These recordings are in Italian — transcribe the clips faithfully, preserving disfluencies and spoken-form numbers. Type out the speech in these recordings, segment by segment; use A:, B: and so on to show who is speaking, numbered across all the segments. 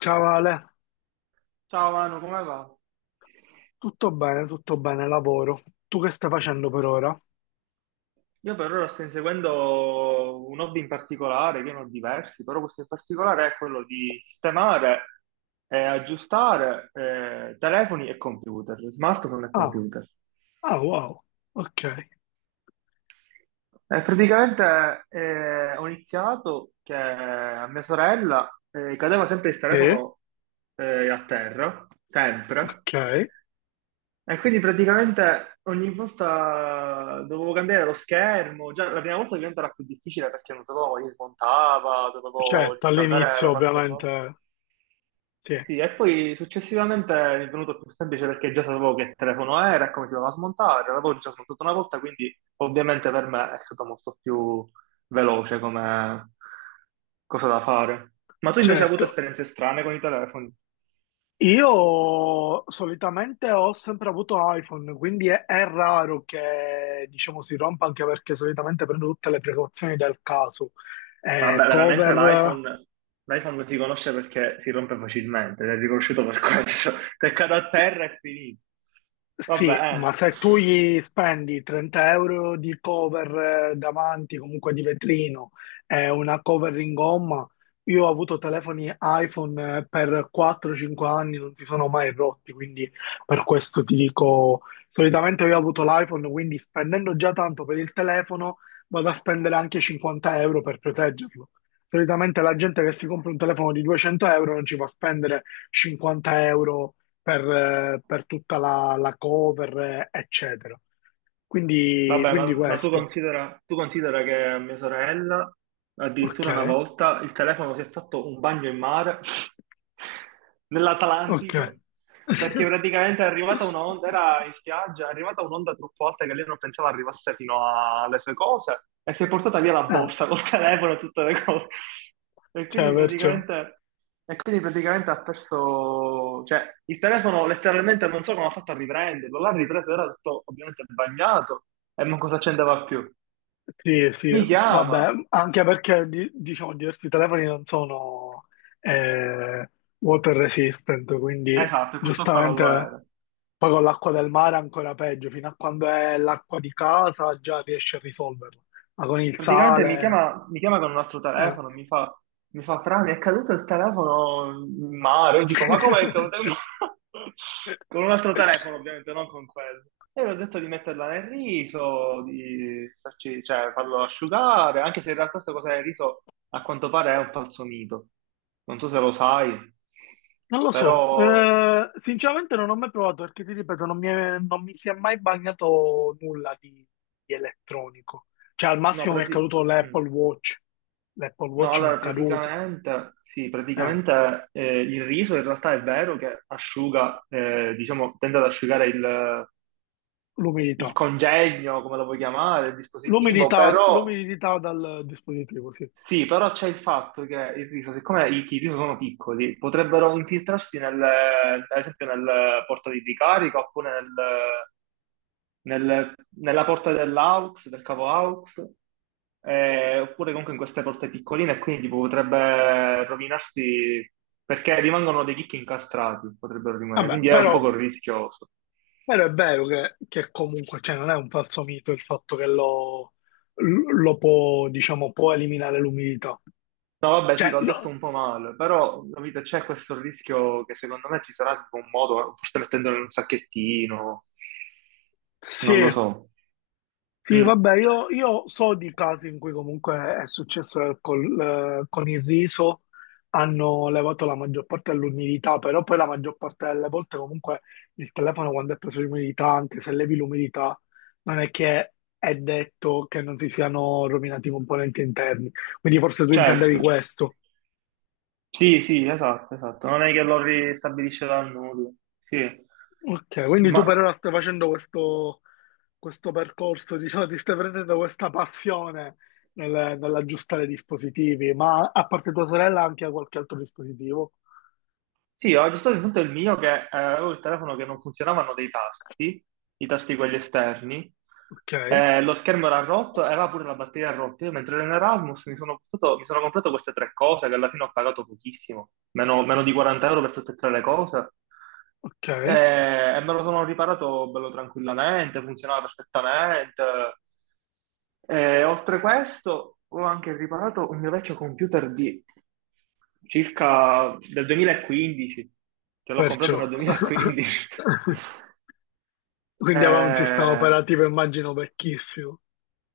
A: Ciao Ale,
B: Ciao Manu, come va?
A: tutto bene, tutto bene, lavoro. Tu che stai facendo per ora?
B: Io per ora sto inseguendo un hobby in particolare, che ne ho diversi, però questo in particolare è quello di sistemare e aggiustare eh, telefoni e computer, smartphone e
A: Ah,
B: computer.
A: ah, wow, ok.
B: Eh, praticamente eh, ho iniziato che a mia sorella eh, cadeva sempre il
A: Sì,
B: telefono eh, a terra, sempre.
A: ok.
B: E quindi praticamente ogni volta dovevo cambiare lo schermo, già la prima volta diventava più difficile perché non sapevo come li smontava, dovevo
A: Certo,
B: riscaldare
A: all'inizio
B: la parte sopra.
A: ovviamente, sì,
B: Sì, e poi successivamente mi è venuto più semplice perché già sapevo che telefono era e come si doveva smontare, l'avevo già smontato una volta, quindi ovviamente per me è stato molto più veloce come cosa da fare. Ma tu invece hai avuto
A: certo.
B: esperienze strane con i telefoni?
A: Io solitamente ho sempre avuto iPhone, quindi è, è raro che, diciamo, si rompa anche perché solitamente prendo tutte le precauzioni del caso. Eh,
B: Vabbè, veramente
A: cover.
B: l'iPhone l'iPhone si conosce perché si rompe facilmente, ed è riconosciuto per questo. Se cade a terra è finito.
A: Sì,
B: Vabbè,
A: ma
B: eh.
A: se tu gli spendi trenta euro di cover eh, davanti, comunque di vetrino, e una cover in gomma, io ho avuto telefoni iPhone eh, per quattro cinque anni, non si sono mai rotti, quindi per questo ti dico, solitamente io ho avuto l'iPhone, quindi spendendo già tanto per il telefono, vado a spendere anche cinquanta euro per proteggerlo. Solitamente la gente che si compra un telefono di duecento euro non ci va a spendere cinquanta euro per, eh, per tutta la, la cover, eh, eccetera. Quindi,
B: Vabbè,
A: quindi
B: ma, ma tu
A: questo.
B: considera, tu considera che a mia sorella,
A: Ok,
B: addirittura una volta, il telefono si è fatto un bagno in mare
A: ok.
B: nell'Atlantico, perché praticamente è arrivata un'onda, era in spiaggia, è arrivata un'onda troppo alta che lei non pensava arrivasse fino a- alle sue cose e si è portata via la
A: Ah,
B: borsa col telefono e tutte le cose. E
A: cioè,
B: quindi
A: perciò.
B: praticamente, e quindi praticamente ha perso, cioè il telefono letteralmente non so come ha fatto a riprenderlo, l'ha ripreso, era tutto ovviamente bagnato. E non cosa c'entrava più.
A: Sì, sì,
B: Mi
A: vabbè,
B: chiama.
A: anche perché di- diciamo diversi telefoni non sono eh, water resistant, quindi
B: Esatto, e questo qua non lo
A: giustamente
B: era.
A: poi con l'acqua del mare è ancora peggio, fino a quando è l'acqua di casa già riesce a risolverla, ma con il
B: Praticamente mi
A: sale,
B: chiama, mi chiama con un altro
A: eh.
B: telefono, mi fa, mi fa, Fra, mi è caduto il telefono in mare. Io dico, ma come è caduto in mare? Con un altro telefono, ovviamente, non con quello. E gli ho detto di metterla nel riso, di farci- cioè, farlo asciugare, anche se in realtà questa cosa del riso a quanto pare è un falso mito. Non so se lo sai,
A: Non lo so.
B: però...
A: Eh, sinceramente non ho mai provato perché ti ripeto, non mi, è- non mi si è mai bagnato nulla di, di elettronico. Cioè, al
B: No,
A: massimo mi è caduto
B: praticamente...
A: l'Apple Watch. L'Apple
B: No,
A: Watch mi è
B: allora
A: caduto.
B: praticamente, sì,
A: Eh,
B: praticamente eh, il riso in realtà è vero che asciuga, eh, diciamo, tende ad asciugare il, il
A: L'umidità.
B: congegno, come lo vuoi chiamare, il dispositivo,
A: L'umidità
B: però
A: l'umidità dal dispositivo, sì.
B: sì, però c'è il fatto che il riso, siccome i, i riso sono piccoli, potrebbero infiltrarsi nel, ad esempio nel portatile di ricarica oppure nel, nel- nella porta dell'aux, del cavo aux, eh, oppure comunque in queste porte piccoline, e quindi tipo, potrebbe rovinarsi perché rimangono dei chicchi incastrati, potrebbero rimanere,
A: Vabbè,
B: quindi è un
A: però,
B: poco rischioso.
A: però è vero che, che comunque, cioè, non è un falso mito il fatto che lo, lo può, diciamo, può eliminare l'umidità.
B: No, vabbè, sì,
A: Cioè,
B: l'ho detto
A: no,
B: un po' male, però capite, c'è questo rischio che secondo me ci sarà tipo un modo, forse mettendolo in un sacchettino,
A: sì.
B: non lo so.
A: Sì,
B: Mm.
A: vabbè, io, io so di casi in cui comunque è successo che col- eh, con il riso hanno levato la maggior parte dell'umidità, però poi la maggior parte delle volte comunque il telefono quando è preso l'umidità, anche se levi l'umidità, non è che è detto che non si siano rovinati i componenti interni. Quindi forse tu intendevi
B: Certo.
A: questo.
B: Sì, sì, esatto, esatto. Non è che lo ristabilisce dal nulla. Sì.
A: Ok, quindi tu per
B: Ma
A: ora stai facendo questo, questo percorso, diciamo, ti stai prendendo questa passione nel- nell'aggiustare i dispositivi, ma a parte tua sorella anche a qualche altro dispositivo.
B: sì, ho aggiustato il punto del mio che eh, avevo il telefono che non funzionavano dei tasti, i tasti quelli esterni,
A: Ok,
B: eh, lo schermo era rotto e aveva pure la batteria rotta. Io mentre ero in Erasmus mi sono, portato- mi sono comprato queste tre cose che alla fine ho pagato pochissimo, meno, meno di quaranta euro per tutte e tre le cose.
A: ok,
B: Eh, e me lo sono riparato bello tranquillamente, funzionava perfettamente. Eh, oltre questo, ho anche riparato un mio vecchio computer di circa del duemilaquindici, che l'ho comprato
A: perciò.
B: nel duemilaquindici.
A: Quindi aveva un sistema
B: Eh,
A: operativo, immagino, vecchissimo.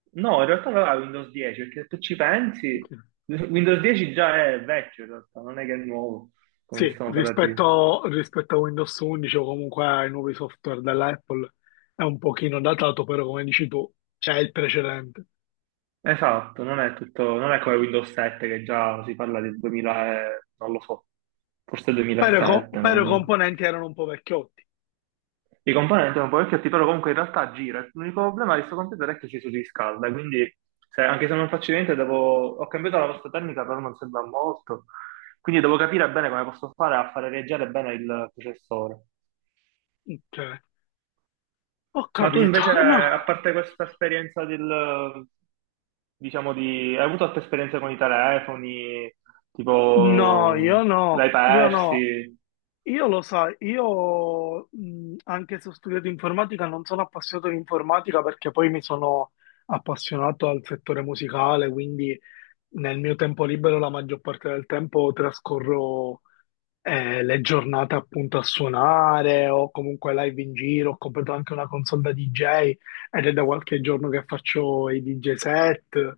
B: no, in realtà non era Windows dieci, perché se tu ci pensi,
A: Ok.
B: Windows dieci già è vecchio in realtà, non è che è nuovo come
A: Sì,
B: sistema operativo.
A: rispetto, rispetto a Windows 11 o comunque ai nuovi software dell'Apple è un pochino datato, però come dici tu, c'è il precedente.
B: Esatto, non è tutto, non è come Windows sette che già si parla del duemila, e- non lo so, forse
A: Però, i co-
B: duemilasette,
A: però i
B: non-
A: componenti erano un po' vecchiotti.
B: I componenti sono parecchio però comunque in realtà gira. L'unico problema di questo computer è che si surriscalda, quindi se- anche se non faccio niente, devo... ho cambiato la vostra tecnica, però non sembra molto. Quindi devo capire bene come posso fare a fare reagire bene il processore.
A: Ok, ho
B: Ma tu
A: capito.
B: invece, a parte questa esperienza del, diciamo, di... hai avuto altre esperienze con i telefoni,
A: No, no,
B: tipo,
A: io
B: l'hai
A: no, io no.
B: persi?
A: Io lo sai, io mh, anche se ho studiato informatica non sono appassionato di informatica perché poi mi sono appassionato al settore musicale, quindi nel mio tempo libero la maggior parte del tempo trascorro eh, le giornate appunto a suonare o comunque live in giro. Ho comprato anche una console da D J ed è da qualche giorno che faccio i D J set.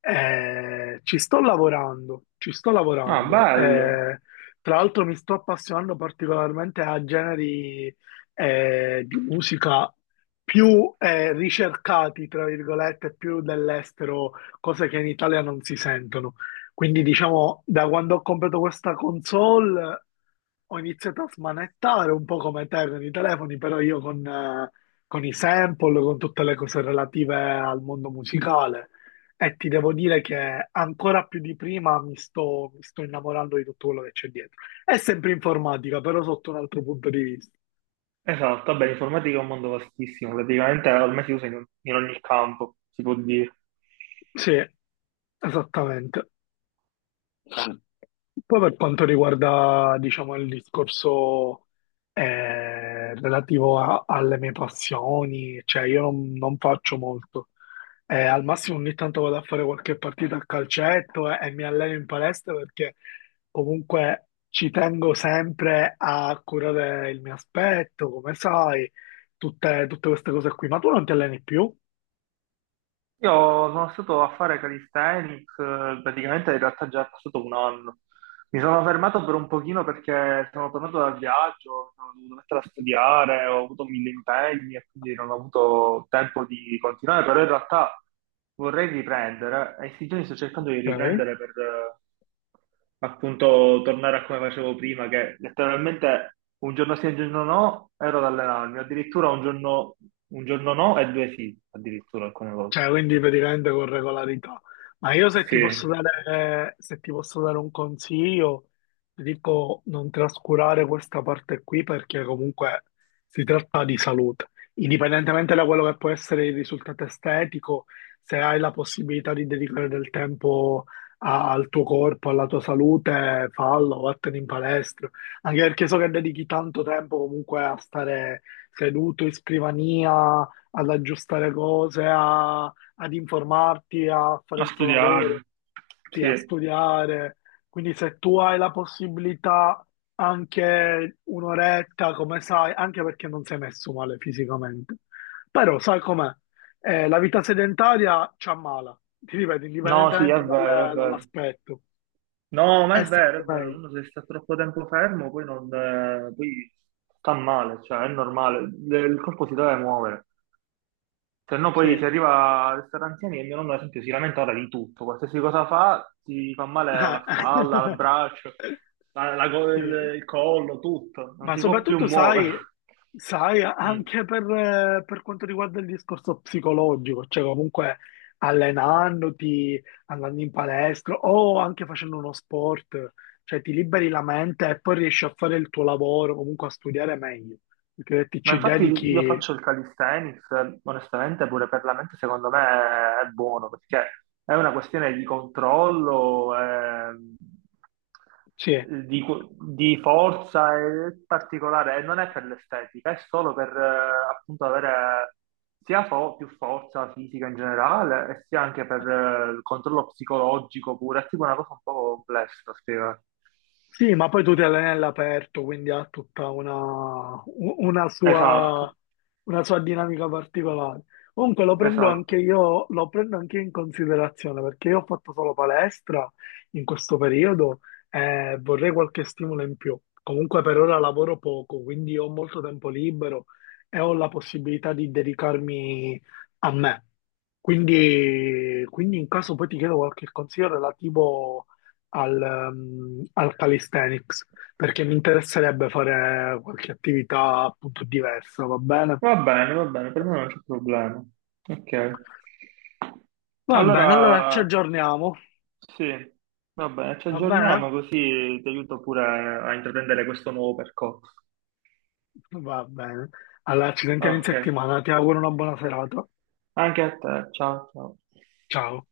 A: Eh, ci sto lavorando, ci sto
B: Ah,
A: lavorando.
B: bello.
A: Eh, tra l'altro mi sto appassionando particolarmente a generi eh, di musica più eh, ricercati, tra virgolette, più dell'estero, cose che in Italia non si sentono. Quindi diciamo, da quando ho comprato questa console ho iniziato a smanettare un po' come te con i telefoni, però io con, eh, con i sample, con tutte le cose relative al mondo musicale. E ti devo dire che ancora più di prima mi sto, mi sto innamorando di tutto quello che c'è dietro. È sempre informatica, però sotto un altro punto di vista.
B: Esatto, vabbè, l'informatica è un mondo vastissimo, praticamente ormai si usa in, in ogni campo, si può dire.
A: Sì, esattamente. Poi per quanto riguarda, diciamo, il discorso eh, relativo a- alle mie passioni, cioè io non non faccio molto. Eh, al massimo ogni tanto vado a fare qualche partita a calcetto eh, e mi alleno in palestra perché comunque ci tengo sempre a curare il mio aspetto, come sai, tutte, tutte queste cose qui. Ma tu non ti alleni più?
B: Io sono stato a fare calisthenics, eh, praticamente in realtà già è passato un anno. Mi sono fermato per un pochino perché sono tornato dal viaggio, sono dovuto mettere a studiare, ho avuto mille impegni e quindi non ho avuto tempo di continuare, però in realtà vorrei riprendere e in questi giorni sto cercando di
A: Ok?
B: riprendere per eh, appunto tornare a come facevo prima, che letteralmente un giorno sì e un giorno no ero ad allenarmi, addirittura un giorno, un giorno no e due sì, addirittura alcune volte.
A: Cioè, quindi praticamente con regolarità. Ma io se
B: Sì,
A: ti posso dare, se ti posso dare un consiglio, ti dico non trascurare questa parte qui perché comunque si tratta di salute. Indipendentemente da quello che può essere il risultato estetico, se hai la possibilità di dedicare del tempo a- al tuo corpo, alla tua salute, fallo, vattene in palestra. Anche perché so che dedichi tanto tempo comunque a stare seduto in scrivania ad aggiustare cose, a- ad informarti, a fare
B: a
A: il tuo lavoro,
B: studiare,
A: sì, a
B: sì.
A: studiare. Quindi se tu hai la possibilità anche un'oretta, come sai, anche perché non sei messo male fisicamente. Però sai com'è? Eh, la vita sedentaria ci ammala, ti ripeto,
B: No, sì, è
A: indipendentemente
B: vero, è
A: dal-
B: vero.
A: dall'aspetto.
B: No, ma
A: È
B: è vero, è
A: sempre
B: vero,
A: meglio.
B: uno se sta troppo tempo fermo poi, non, eh, poi sta male, cioè è normale, Le- il corpo si deve muovere, se no poi
A: Sì.
B: si arriva a restare anziani e mio nonno ad esempio si lamenta ora di tutto, qualsiasi cosa fa, si fa male o la spalla, il braccio, la- la co-
A: Sì.
B: il, il collo, tutto, non
A: Ma
B: si può più
A: soprattutto
B: muovere.
A: sai, sai,
B: Mm.
A: anche per, eh, per quanto riguarda il discorso psicologico, cioè comunque allenandoti, andando in palestra o anche facendo uno sport, cioè ti liberi la mente e poi riesci a fare il tuo lavoro, comunque a studiare meglio, perché ti
B: Ma
A: ci
B: infatti io
A: dedichi,
B: faccio il calisthenics, eh, onestamente pure per la mente secondo me è buono, perché è una questione di controllo, ehm,
A: sì.
B: di, di forza è particolare, e non è per l'estetica, è solo per eh, appunto avere sia fo- più forza fisica in generale, e sia anche per eh, il controllo psicologico pure, è tipo una cosa un po' complessa da spiegare.
A: Sì, ma poi tu ti alleni all'aperto, quindi ha tutta una, u- una
B: Esatto,
A: sua, una sua dinamica particolare. Comunque lo prendo anche
B: esatto.
A: io, lo prendo anche io in considerazione perché io ho fatto solo palestra in questo periodo e vorrei qualche stimolo in più. Comunque per ora lavoro poco, quindi ho molto tempo libero e ho la possibilità di dedicarmi a me. Quindi, quindi in caso poi ti chiedo qualche consiglio relativo al, ehm, al calisthenics, perché mi interesserebbe fare qualche attività appunto diversa, va bene?
B: Va bene, va bene, per me non c'è problema. Ok.
A: Va bene, allora ci
B: Allora,
A: aggiorniamo,
B: sì, va bene, ci
A: va bene?
B: aggiorniamo così ti aiuto pure a a intraprendere questo nuovo percorso.
A: Va bene. Allora, ci sentiamo in
B: Ok,
A: settimana, ti auguro una buona serata.
B: anche a te, ciao, ciao.
A: Ciao.